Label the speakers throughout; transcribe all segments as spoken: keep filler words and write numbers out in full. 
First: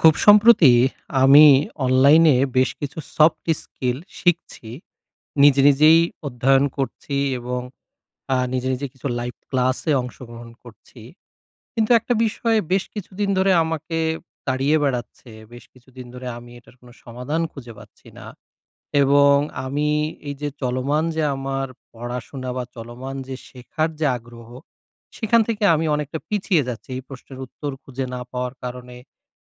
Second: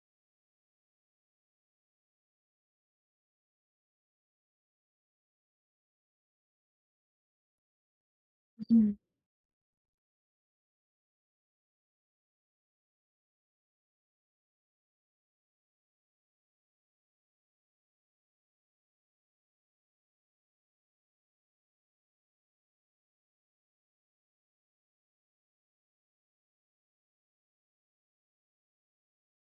Speaker 1: খুব সম্প্রতি আমি অনলাইনে বেশ কিছু সফট স্কিল শিখছি। নিজে নিজেই অধ্যয়ন করছি এবং আ নিজে, নিজে
Speaker 2: হুম,
Speaker 1: কিছু লাইভ ক্লাসে অংশগ্রহণ করছি। কিন্তু একটা বিষয় বেশ কিছুদিন ধরে আমাকে তাড়িয়ে বেড়াচ্ছে। বেশ কিছুদিন ধরে আমি এটার কোনো সমাধান খুঁজে পাচ্ছি না। এবং আমি এই যে চলমান যে আমার পড়াশোনা বা চলমান যে শেখার যে আগ্রহ, সেখান থেকে আমি অনেকটা পিছিয়ে যাচ্ছি এই প্রশ্নের উত্তর খুঁজে না পাওয়ার কারণে,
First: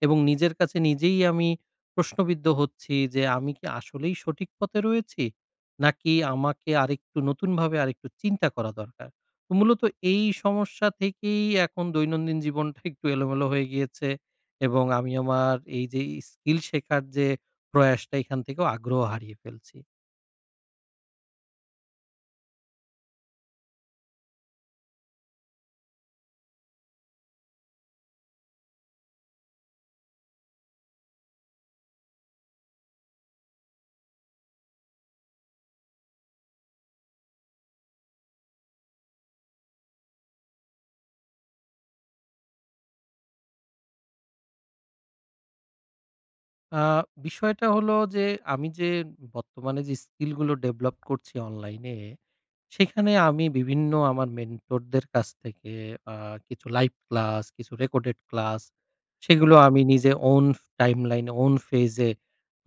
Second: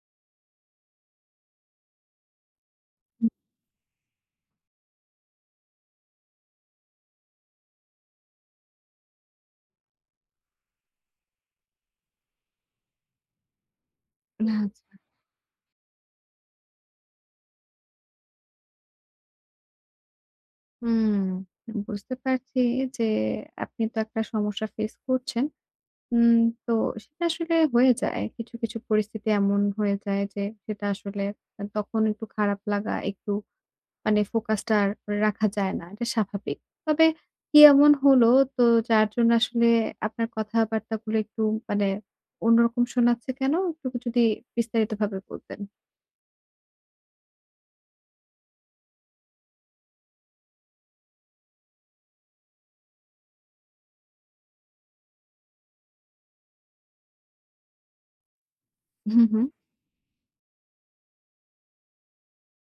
Speaker 1: এবং নিজের কাছে নিজেই আমি প্রশ্নবিদ্ধ হচ্ছি যে,
Speaker 2: হুম,
Speaker 1: আমি কি আসলেই সঠিক পথে রয়েছি? নাকি আমাকে আরেকটু নতুনভাবে আরেকটু চিন্তা করা দরকার? তো মূলত এই সমস্যা থেকেই এখন দৈনন্দিন জীবনটা একটু এলোমেলো হয়ে গিয়েছে এবং
Speaker 2: আচ্ছা।
Speaker 1: আমি আমার এই যে স্কিল শেখার যে প্রয়াসটা, এখান থেকেও আগ্রহ হারিয়ে ফেলছি।
Speaker 2: হুম, বুঝতে পারছি যে আপনি তো একটা সমস্যা ফেস করছেন। উম তো সেটা আসলে হয়ে যায়। কিছু, কিছু পরিস্থিতি এমন হয়ে যায় যে সেটা আসলে আ তখন একটু খারাপ লাগা, একটু মানে ফোকাসটা আর রাখা যায় না। এটা স্বাভাবিক। তবে কি এমন হলো তো যার জন্য আসলে আপনার কথাবার্তাগুলো একটু মানে অন্যরকম শোনাচ্ছে কেন? একটু যদি বিস্তারিতভাবে বলতেন।
Speaker 1: আ বিষয়টা হলো যে আমি যে বর্তমানে যে স্কিলগুলো ডেভেলপ করছি অনলাইনে, সেখানে আমি বিভিন্ন আমার মেন্টরদের কাছ থেকে আ কিছু লাইভ ক্লাস, কিছু রেকর্ডেড ক্লাস,
Speaker 2: হুম, হুম,
Speaker 1: সেগুলো আমি নিজে ওন টাইমলাইন, ওন ফেজে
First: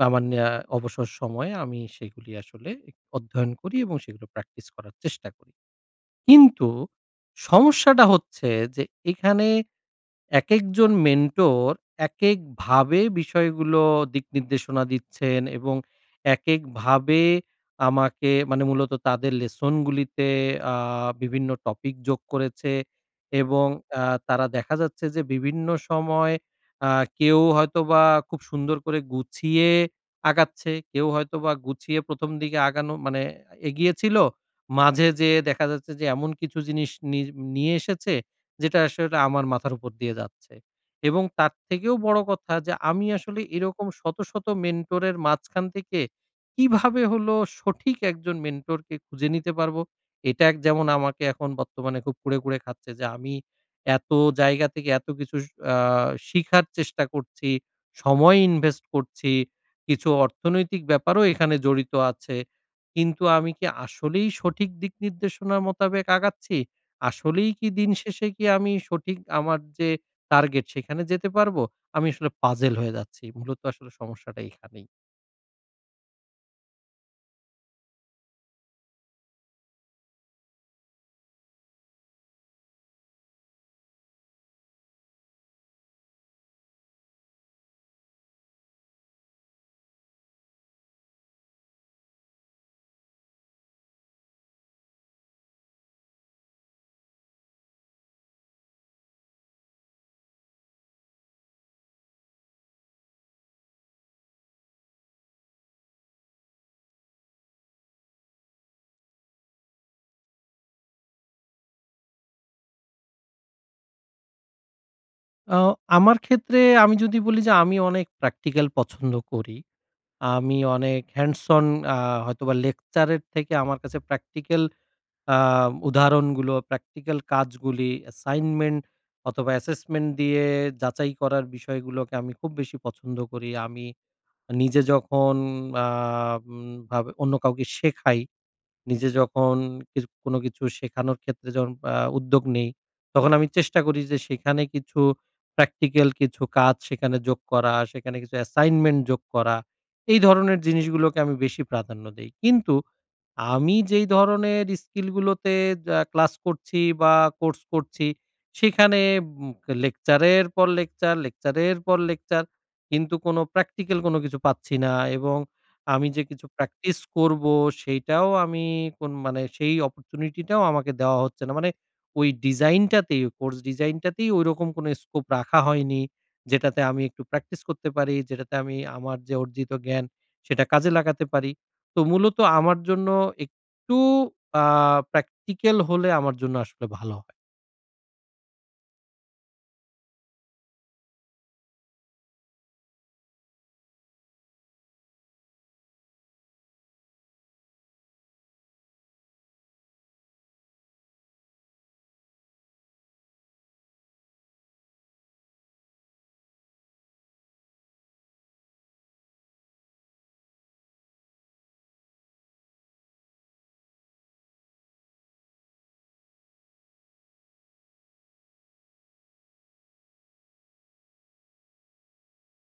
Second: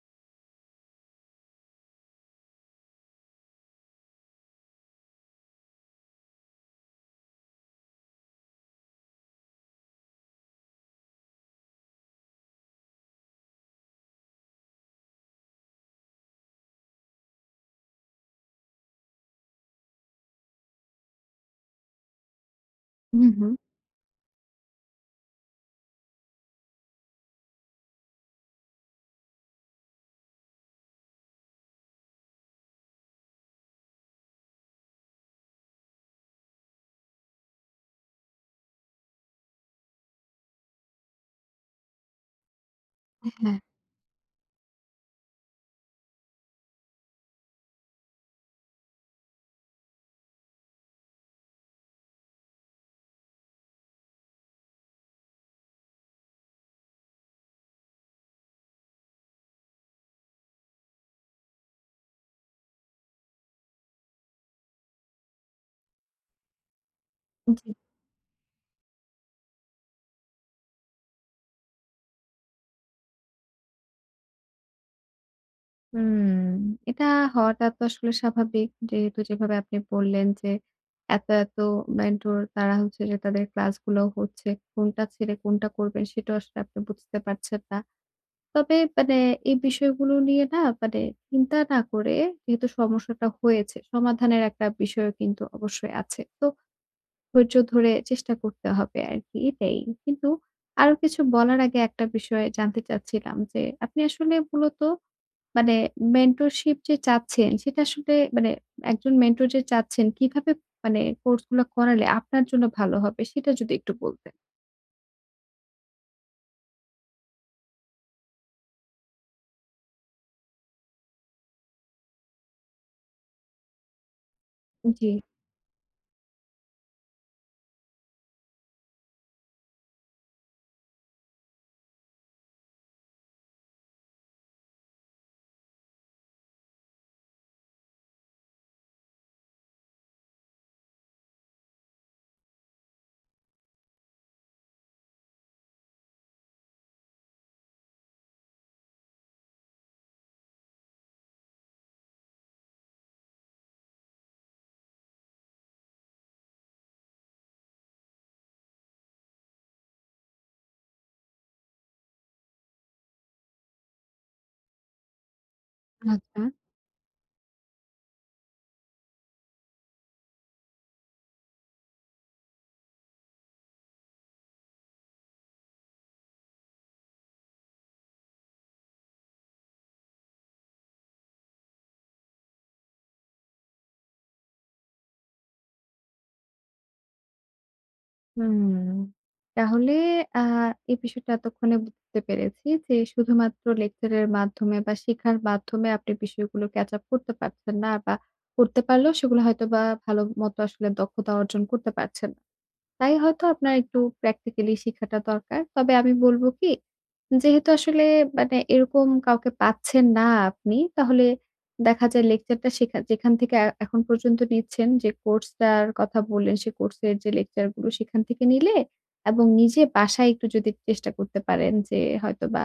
Speaker 1: আমার ন্যা অবসর সময়ে আমি সেগুলি আসলে অধ্যয়ন করি এবং সেগুলো প্র্যাকটিস করার চেষ্টা করি। কিন্তু সমস্যাটা হচ্ছে যে, এখানে একেকজন মেন্টর একেকভাবে বিষয়গুলো দিক নির্দেশনা দিচ্ছেন এবং একেকভাবে আমাকে মানে মূলত তাদের লেসনগুলিতে আ বিভিন্ন টপিক যোগ করেছে।
Speaker 2: হুম, হুম।
Speaker 1: এবং আ তারা দেখা যাচ্ছে যে বিভিন্ন সময় আ কেউ হয়তোবা খুব সুন্দর করে গুছিয়ে আগাচ্ছে, কেউ হয়তোবা গুছিয়ে প্রথম দিকে আগানো মানে এগিয়ে ছিল। মাঝে যেয়ে দেখা যাচ্ছে যে এমন কিছু জিনিস নি নিয়ে এসেছে যেটা আসলে আমার মাথার উপর দিয়ে যাচ্ছে। এবং তার থেকেও বড় কথা যে, আমি আসলে
Speaker 2: হ্যাঁ।
Speaker 1: এরকম শত, শত মেন্টরের মাঝখান থেকে কিভাবে হলো সঠিক একজন মেন্টরকে খুঁজে নিতে পারবো? এটা এক যেমন আমাকে এখন বর্তমানে খুব কুড়ে, কুড়ে খাচ্ছে যে, আমি এত জায়গা থেকে এত কিছু স আ শিখার চেষ্টা করছি, সময় ইনভেস্ট করছি, কিছু অর্থনৈতিক ব্যাপারও এখানে জড়িত আছে। কিন্তু আমি কি আসলেই সঠিক দিক নির্দেশনার মোতাবেক আগাচ্ছি? আসলেই কি দিন শেষে কি আমি সঠিক আমার যে টার্গেট, সেখানে যেতে পারবো? আমি আসলে পাজেল হয়ে যাচ্ছি। মূলত আসলে সমস্যাটা এখানেই।
Speaker 2: হুম, এটা হওয়াটা তো আসলে স্বাভাবিক। যেহেতু যেভাবে আপনি বললেন যে, এত, এত মেন্টর তারা হচ্ছে যে তাদের ক্লাসগুলো হচ্ছে। কোনটা ছেড়ে কোনটা করবেন সেটাও আসলে আপনি বুঝতে পারছেন না। তবে মানে এই বিষয়গুলো নিয়ে না মানে চিন্তা না করে যেহেতু সমস্যাটা হয়েছে, সমাধানের একটা বিষয়ও কিন্তু অবশ্যই আছে। তো ধৈর্য ধরে চেষ্টা করতে হবে আরকি এটাই। কিন্তু আরো কিছু বলার আগে একটা বিষয় জানতে চাচ্ছিলাম যে, আপনি আসলে মূলত মানে মেন্টরশিপ যে চাচ্ছেন সেটা আসলে মানে একজন মেন্টর যে চাচ্ছেন কিভাবে মানে কোর্স গুলা করালে আপনার জন্য ভালো হবে সেটা যদি একটু বলতেন।
Speaker 1: আ আমার ক্ষেত্রে, আমি যদি বলি যে আমি অনেক প্র্যাকটিক্যাল পছন্দ করি। আমি অনেক হ্যান্ডস অন, আ হয়তোবা লেকচারের থেকে আমার কাছে প্র্যাকটিক্যাল
Speaker 2: জি,
Speaker 1: আ উদাহরণগুলো, প্র্যাকটিক্যাল কাজগুলি, অ্যাসাইনমেন্ট অথবা অ্যাসেসমেন্ট দিয়ে যাচাই করার বিষয়গুলোকে আমি খুব বেশি পছন্দ করি। আমি নিজে যখন আ উম ভাবে অন্য কাউকে শেখাই, নিজে যখন কিছু কোনো কিছু শেখানোর ক্ষেত্রে যখন আ উদ্যোগ নেই, তখন আমি চেষ্টা করি যে সেখানে কিছু প্র্যাকটিক্যাল কিছু কাজ সেখানে যোগ করা, সেখানে কিছু অ্যাসাইনমেন্ট যোগ করা। এই ধরনের জিনিসগুলোকে আমি বেশি প্রাধান্য দেই। কিন্তু আমি যেই ধরনের স্কিল গুলোতে যা ক্লাস করছি বা কোর্স করছি, সেখানে উম লেকচারের পর লেকচার, লেকচারের পর লেকচার, কিন্তু কোনো প্র্যাকটিক্যাল কোনো কিছু পাচ্ছি না, এবং আমি যে
Speaker 2: আচ্ছা।
Speaker 1: কিছু প্র্যাকটিস করবো সেইটাও আমি, কোন মানে, সেই অপরচুনিটিটাও আমাকে দেওয়া হচ্ছে না। মানে ওই ডিজাইনটাতেই, কোর্স ডিজাইনটাতেই ঐরকম কোনো স্কোপ রাখা হয়নি, যেটাতে আমি একটু প্র্যাকটিস করতে পারি, যেটাতে আমি আমার যে অর্জিত জ্ঞান সেটা কাজে লাগাতে পারি। তো মূলত আমার জন্য একটু আ প্র্যাকটিক্যাল হলে আমার জন্য আসলে ভালো হয়।
Speaker 2: হুম। তাহলে আ এই বিষয়টা এতক্ষণে বুঝতে পেরেছি যে শুধুমাত্র লেকচারের মাধ্যমে বা শেখার মাধ্যমে আপনি বিষয়গুলো ক্যাচ আপ করতে পারছেন না বা করতে পারলেও সেগুলো হয়তোবা ভালো মতো আসলে দক্ষতা অর্জন করতে পারছেন না। তাই হয়তো আপনার একটু প্র্যাকটিক্যালি শিখাটা দরকার। তবে আমি বলব কি, যেহেতু আসলে মানে এরকম কাউকে পাচ্ছেন না আপনি, তাহলে দেখা যায় লেকচারটা শেখা যেখান থেকে এ এখন পর্যন্ত নিচ্ছেন যে কোর্সটার কথা বললেন, সে কোর্সের যে লেকচারগুলো সেখান থেকে নিলে এবং নিজে বাসায় একটু যদি চেষ্টা করতে পারেন যে হয়তোবা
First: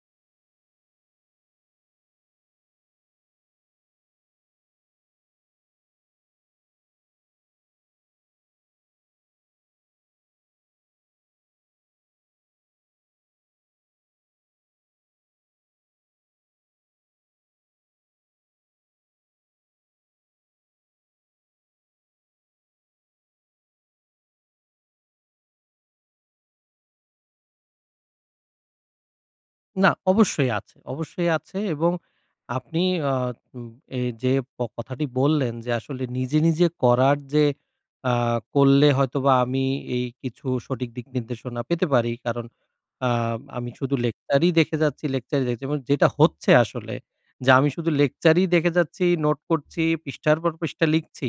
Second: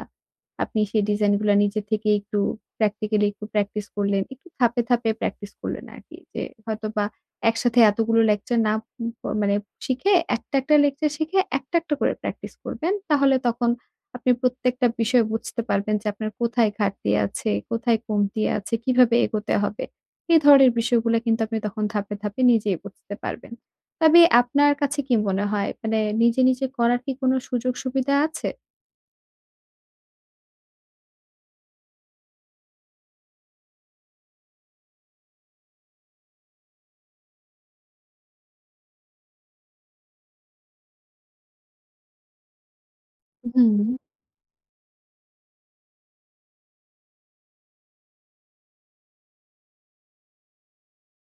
Speaker 2: আপনি সেই ডিজাইনগুলা নিজে থেকে একটু প্র্যাকটিক্যালি একটু প্র্যাকটিস করলেন, একটু ধাপে, ধাপে প্র্যাকটিস করলেন আরকি। যে হয়তোবা একসাথে এতগুলো লেকচার না প মানে শিখে একটা, একটা লেকচার শিখে একটা, একটা করে প্র্যাকটিস করবেন। তাহলে তখন আপনি প্রত্যেকটা বিষয় বুঝতে পারবেন যে আপনার কোথায় ঘাটতি আছে, কোথায় কমতি আছে, কিভাবে এগোতে হবে। এ ধরনের বিষয়গুলো কিন্তু আপনি তখন ধাপে, ধাপে নিজেই বুঝতে পারবেন। তবে আপনার কাছে কি মনে হয়? মানে নিজে, নিজে করার কি কোনো সুযোগ সুবিধা আছে?
Speaker 1: না, অবশ্যই আছে, অবশ্যই আছে। এবং আপনি আ উম এই যে প কথাটি বললেন যে আসলে নিজে, নিজে করার যে, আ করলে হয়তোবা আমি এই কিছু সঠিক দিক নির্দেশনা পেতে পারি। কারণ আ আমি
Speaker 2: হুম,
Speaker 1: শুধু লেকচারই দেখে যাচ্ছি, লেকচারই দেখছি, এবং যেটা হচ্ছে আসলে, যে আমি শুধু লেকচারই দেখে যাচ্ছি, নোট করছি, পৃষ্ঠার পর পৃষ্ঠা লিখছি।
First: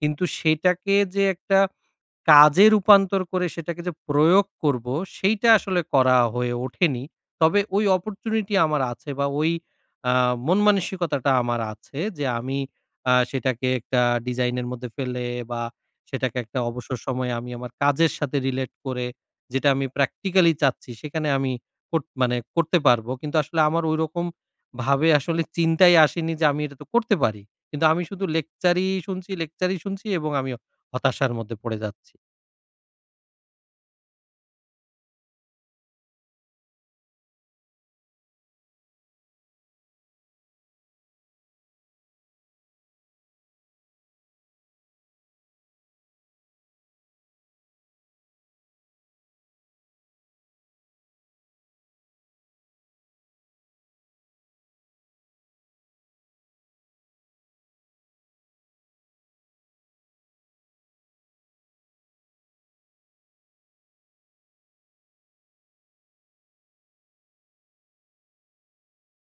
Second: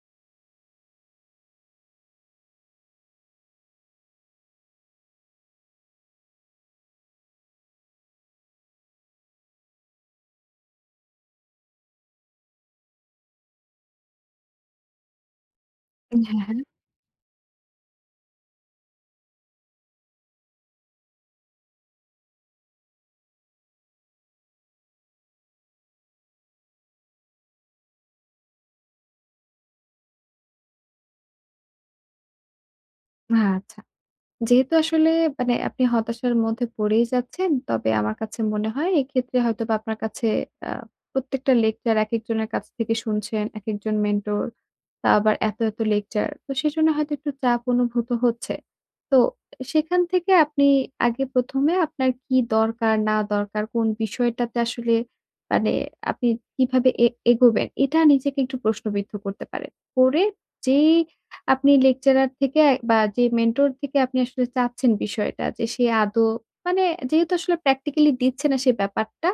Speaker 1: কিন্তু সেটাকে যে একটা কাজে রূপান্তর করে সেটাকে যে প্রয়োগ করব, সেইটা আসলে করা হয়ে ওঠেনি। তবে ওই অপরচুনিটি আমার আছে, বা ওই আ মন মানসিকতাটা আমার আছে যে আমি আ সেটাকে একটা ডিজাইনের মধ্যে ফেলে, বা
Speaker 2: হ্যাঁ,
Speaker 1: সেটাকে
Speaker 2: হ্যাঁ।
Speaker 1: একটা অবসর সময়ে আমি আমার কাজের সাথে রিলেট করে যেটা আমি প্র্যাকটিক্যালি চাচ্ছি সেখানে আমি, কোট মানে, করতে পারবো। কিন্তু আসলে আমার ঐরকম ভাবে আসলে চিন্তাই আসেনি যে আমি এটা তো করতে পারি। কিন্তু আমি শুধু লেকচারই শুনছি, লেকচারই শুনছি, এবং আমি হতাশার মধ্যে পড়ে যাচ্ছি।
Speaker 2: আচ্ছা। যেহেতু আসলে মানে আপনি হতাশার মধ্যে পড়েই যাচ্ছেন, তবে আমার কাছে মনে হয় এক্ষেত্রে হয়তোবা আপনার কাছে আ প্রত্যেকটা লেকচার একেকজনের কাছ থেকে শুনছেন, একেকজন মেন্টর, তা আবার এত, এত লেকচার। তো সেজন্য হয়তো একটু চাপ অনুভূত হচ্ছে। তো সেখান থেকে আপনি আগে প্রথম এ আপনার কি দরকার, না দরকার, কোন বিষয়টাতে আসলে মানে আপনি কিভাবে এ এগোবেন, এটা নিজেকে একটু প্রশ্নবিদ্ধ করতে পারেন। করে যেই আপনি লেকচারার থেকে বা যে মেন্টর থেকে আপনি আসলে চাচ্ছেন বিষয়টা যে সে আদৌ মানে যেহেতু আসলে প্র্যাকটিক্যালি দিচ্ছে না সে ব্যাপারটা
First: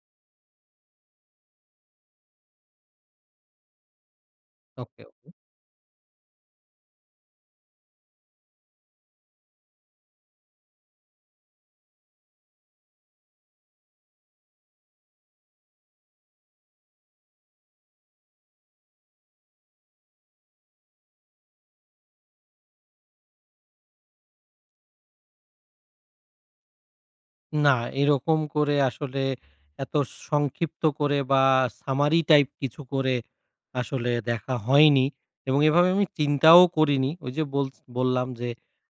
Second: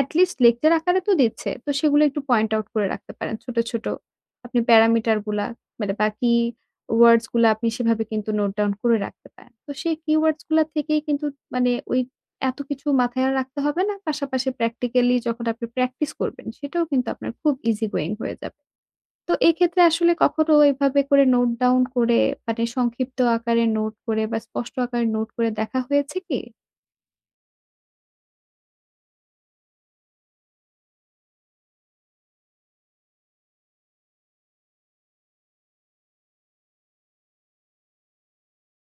Speaker 2: এটলিস্ট লেকচার আকারে তো দিচ্ছে। তো সেগুলো একটু পয়েন্ট আউট করে রাখতে পারেন ছোট, ছোট। আপনি
Speaker 1: ওকে,
Speaker 2: প্যারামিটার
Speaker 1: ওকে।
Speaker 2: গুলা মানে বাকি ওয়ার্ডস গুলা আপনি সেভাবে কিন্তু নোট ডাউন করে রাখতে পারেন। তো সেই কিওয়ার্ডস গুলা থেকেই কিন্তু মানে ওই এত কিছু মাথায় আর রাখতে হবে না। পাশাপাশি প্র্যাকটিক্যালি যখন আপনি প্র্যাকটিস করবেন সেটাও কিন্তু আপনার খুব ইজি গোইং হয়ে যাবে। তো এক্ষেত্রে আসলে কখনো এভাবে করে নোট ডাউন করে মানে সংক্ষিপ্ত আকারে নোট করে বা স্পষ্ট আকারে নোট করে দেখা হয়েছে কি?
Speaker 1: না, এরকম করে আসলে এত সংক্ষিপ্ত করে বা সামারি টাইপ কিছু করে আসলে দেখা হয়নি, এবং এভাবে আমি চিন্তাও করিনি। ওই যে বল বললাম যে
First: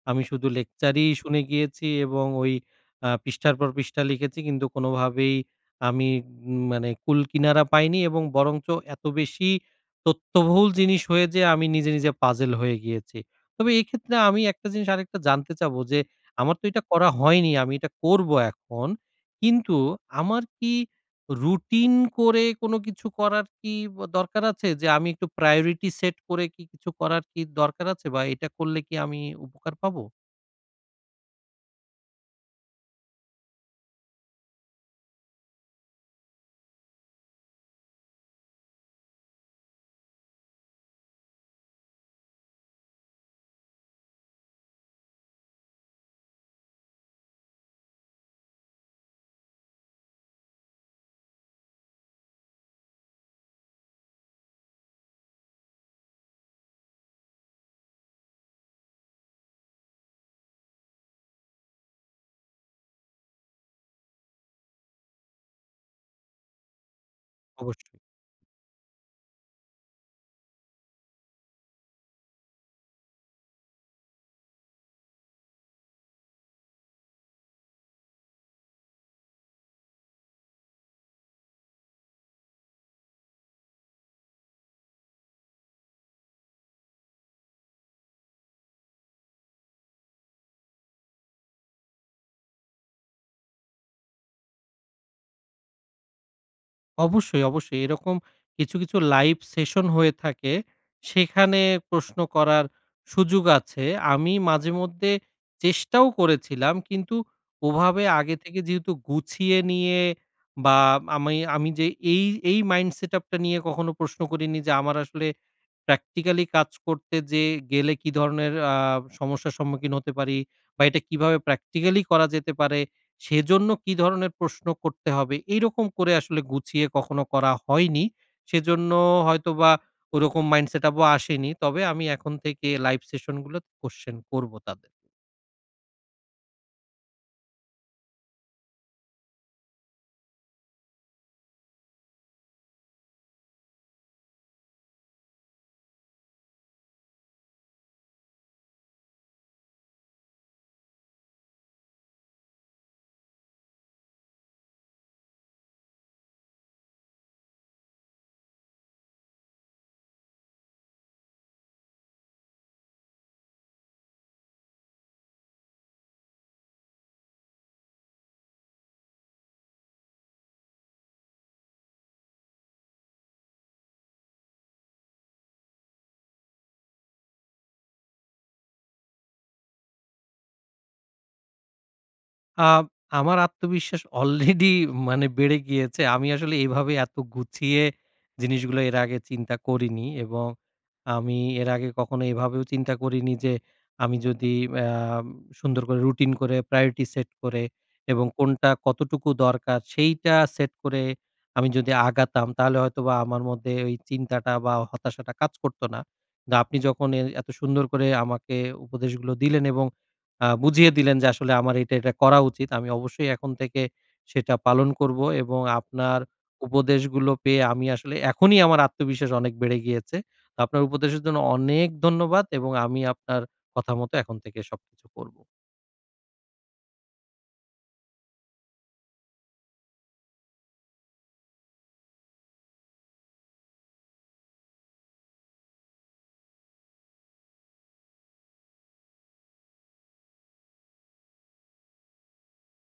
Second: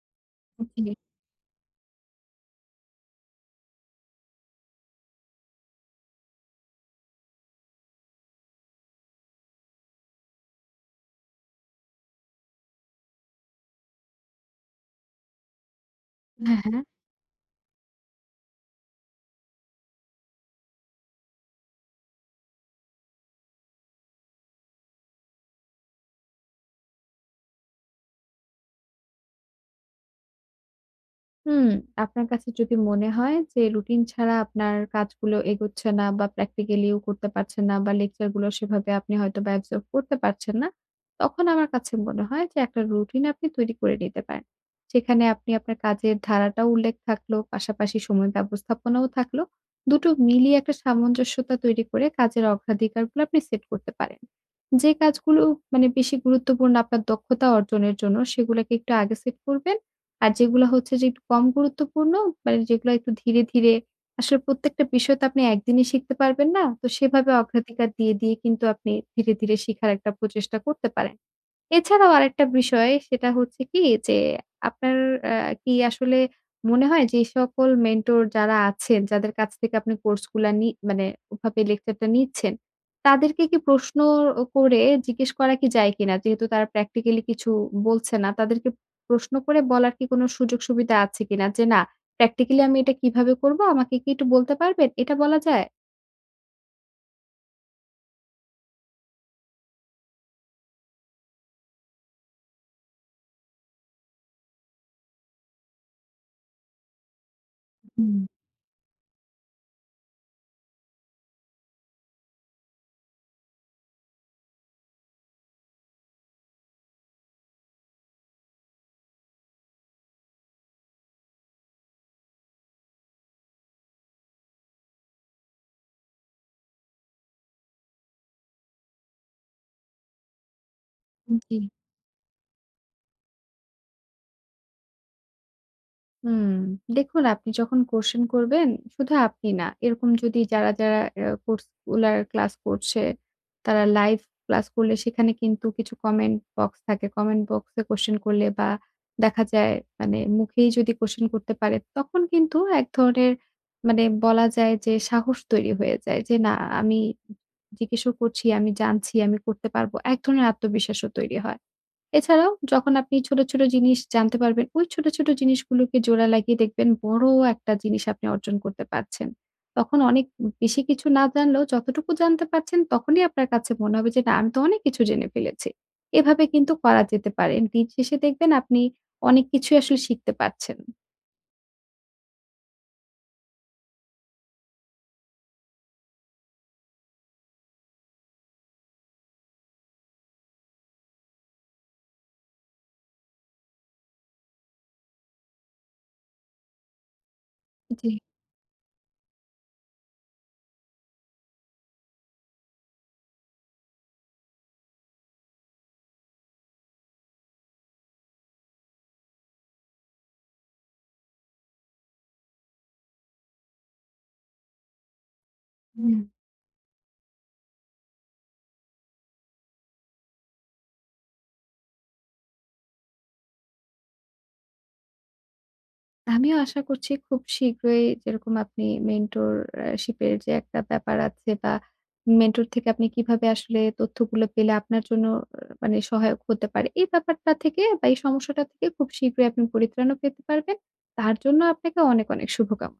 Speaker 1: আমি শুধু
Speaker 2: জি,
Speaker 1: লেকচারই শুনে গিয়েছি, এবং ওই আ পৃষ্ঠার পর পৃষ্ঠা লিখেছি, কিন্তু কোনোভাবেই আমি, উম মানে, কুল কিনারা পাইনি, এবং বরঞ্চ এত বেশি তথ্যবহুল জিনিস হয়ে, যে আমি নিজে, নিজে পাজল হয়ে গিয়েছি। তবে এক্ষেত্রে আমি একটা জিনিস আরেকটা জানতে চাবো যে, আমার
Speaker 2: হ্যাঁ,
Speaker 1: তো
Speaker 2: হ্যাঁ।
Speaker 1: এটা করা হয়নি। আমি এটা করব এখন। কিন্তু আমার কি রুটিন করে কোনো কিছু করার কি ব দরকার আছে? যে আমি একটু priority set করে কি কিছু করার কি দরকার আছে? বা এটা করলে কি আমি উপকার পাবো?
Speaker 2: হুম, আপনার কাছে যদি মনে হয় যে রুটিন ছাড়া আপনার কাজগুলো এগোচ্ছে না বা প্র্যাকটিক্যালিও করতে পারছেন না বা লেকচারগুলো সেভাবে আপনি হয়তোবা অ্যাবজর্ব করতে পারছেন না, তখন আমার কাছে মনে হয় যে একটা রুটিন আপনি তৈরি করে নিতে পারেন। সেখানে আপনি আপনার কাজের ধারাটাও উল্লেখ থাকলো, পাশাপাশি সময় ব্যবস্থাপনাও থাকলো। দুটো মিলিয়ে একটা সামঞ্জস্যতা তৈরি করে কাজের অগ্রাধিকারগুলো আপনি সেট করতে পারেন। যে কাজগুলো মানে বেশি গুরুত্বপূর্ণ আপনার দক্ষতা অর্জনের জন্য সেগুলোকে একটু আগে সেট করবেন। আর যেগুলা হচ্ছে যে একটু কম গুরুত্বপূর্ণ, মানে যেগুলা একটু ধীরে, ধীরে আসলে প্রত্যেকটা বিষয় তো আপনি একদিনে শিখতে পারবেন না। তো সেভাবে অগ্রাধিকার
Speaker 1: অবশ্যই।
Speaker 2: দিয়ে, দিয়ে কিন্তু আপনি ধীরে, ধীরে শিখার একটা প্রচেষ্টা করতে পারেন। এছাড়াও আরেকটা বিষয় সেটা হচ্ছে কি যে আপনার আ কি আসলে মনে হয় যে সকল মেন্টর যারা আছেন, যাদের কাছ থেকে আপনি কোর্স গুলা নি মানে ওভাবে লেকচারটা নিচ্ছেন, তাদেরকে কি প্রশ্ন ও করে জিজ্ঞেস করা কি যায় কিনা? যেহেতু তারা প্র্যাকটিক্যালি কিছু বলছে না, তাদেরকে প্রশ্ন করে বলার কি কোনো সুযোগ সুবিধা আছে কিনা? যে না প্র্যাকটিক্যালি আমি এটা কিভাবে করব? আমাকে কি একটু বলতে পারবেন? এটা বলা যায়?
Speaker 1: অবশ্যই, অবশ্যই। এরকম কিছু, কিছু লাইভ সেশন হয়ে থাকে। সেখানে প্রশ্ন করার সুযোগ আছে। আমি মাঝেমধ্যে চেষ্টাও করেছিলাম। কিন্তু ওভাবে
Speaker 2: হুম,
Speaker 1: আগে থেকে যেহেতু গুছিয়ে নিয়ে, বা আমি আমি যে এই, এই মাইন্ড সেটআপ টা নিয়ে কখনো প্রশ্ন করিনি, যে আমার আসলে প্র্যাকটিক্যালি কাজ করতে যে গেলে কি ধরনের আ সমস্যার সম্মুখীন হতে পারি? বা এটা কিভাবে প্র্যাকটিক্যালি করা যেতে পারে? সেজন্য কি ধরনের প্রশ্ন করতে হবে? এইরকম করে আসলে গুছিয়ে কখনো করা হয়নি। সেজন্য হয়তোবা ওরকম মাইন্ডসেট আপ ও আসেনি।
Speaker 2: জি।
Speaker 1: তবে আমি এখন থেকে লাইভ সেশন গুলোতে কোয়েশ্চেন করব তাদের।
Speaker 2: হুম, দেখুন আপনি যখন কোশ্চেন করবেন, শুধু আপনি না, এরকম যদি যারা, যারা আ কোর্স গুলার ক্লাস করছে, তারা লাইভ ক্লাস করলে সেখানে কিন্তু কিছু কমেন্ট বক্স থাকে। কমেন্ট বক্সে কোশ্চেন করলে বা দেখা যায় মানে মুখেই যদি কোশ্চেন করতে পারে, তখন কিন্তু এক ধরনের মানে বলা যায় যে সাহস তৈরি হয়ে যায় যে, "না, আমি জিজ্ঞেসও করছি, আমি জানছি, আমি করতে পারবো।" এক ধরনের আত্মবিশ্বাসও তৈরি হয়। এছাড়াও যখন আপনি ছোট, ছোট জিনিস জানতে পারবেন, ওই ছোট, ছোট জিনিসগুলোকে জোড়া লাগিয়ে দেখবেন বড় একটা জিনিস আপনি অর্জন করতে পারছেন। তখন অনেক বেশি কিছু না জানলেও যতটুকু জানতে পারছেন তখনই আপনার কাছে মনে হবে যে, "না, আমি তো অনেক কিছু জেনে ফেলেছি।" এভাবে কিন্তু করা যেতে পারে। দিন শেষে দেখবেন আপনি অনেক কিছুই আসলে শিখতে পারছেন।
Speaker 1: আ আমার আত্মবিশ্বাস অলরেডি মানে বেড়ে গিয়েছে। আমি আসলে এভাবে এত গুছিয়ে জিনিসগুলো এর আগে চিন্তা করিনি, এবং আমি এর আগে কখনো এভাবেও চিন্তা করিনি যে, আমি যদি আম সুন্দর করে রুটিন করে প্রায়োরিটি সেট করে,
Speaker 2: জি।
Speaker 1: এবং কোনটা কতটুকু দরকার সেইটা সেট করে আমি যদি আগাতাম, তাহলে হয়তোবা আমার মধ্যে ওই চিন্তাটা বা হতাশাটা কাজ করত না। কিন্তু আপনি যখন এ এত সুন্দর করে আমাকে উপদেশগুলো দিলেন, এবং আ বুঝিয়ে দিলেন যে আসলে আমার এটা, এটা করা উচিত, আমি অবশ্যই এখন থেকে সেটা পালন করব। এবং আপনার
Speaker 2: হুম।
Speaker 1: উপদেশগুলো পেয়ে আমি আসলে এখনই আমার আত্মবিশ্বাস অনেক বেড়ে গিয়েছে। তো আপনার উপদেশের জন্য অনেক ধন্যবাদ, এবং আমি আপনার কথা মতো এখন থেকে সবকিছু করব।
Speaker 2: আমিও আশা করছি খুব শীঘ্রই যেরকম আপনি মেন্টর আ শিপের যে একটা ব্যাপার আছে বা মেন্টর থেকে আপনি কিভাবে আসলে তথ্যগুলো পেলে আপনার জন্য আহ, মানে সহায়ক হতে পারে। এই ব্যাপারটা থেকে বা এই সমস্যাটা থেকে খুব শীঘ্রই আপনি পরিত্রাণও পেতে পারবেন। তার জন্য আপনাকে অনেক, অনেক শুভকাম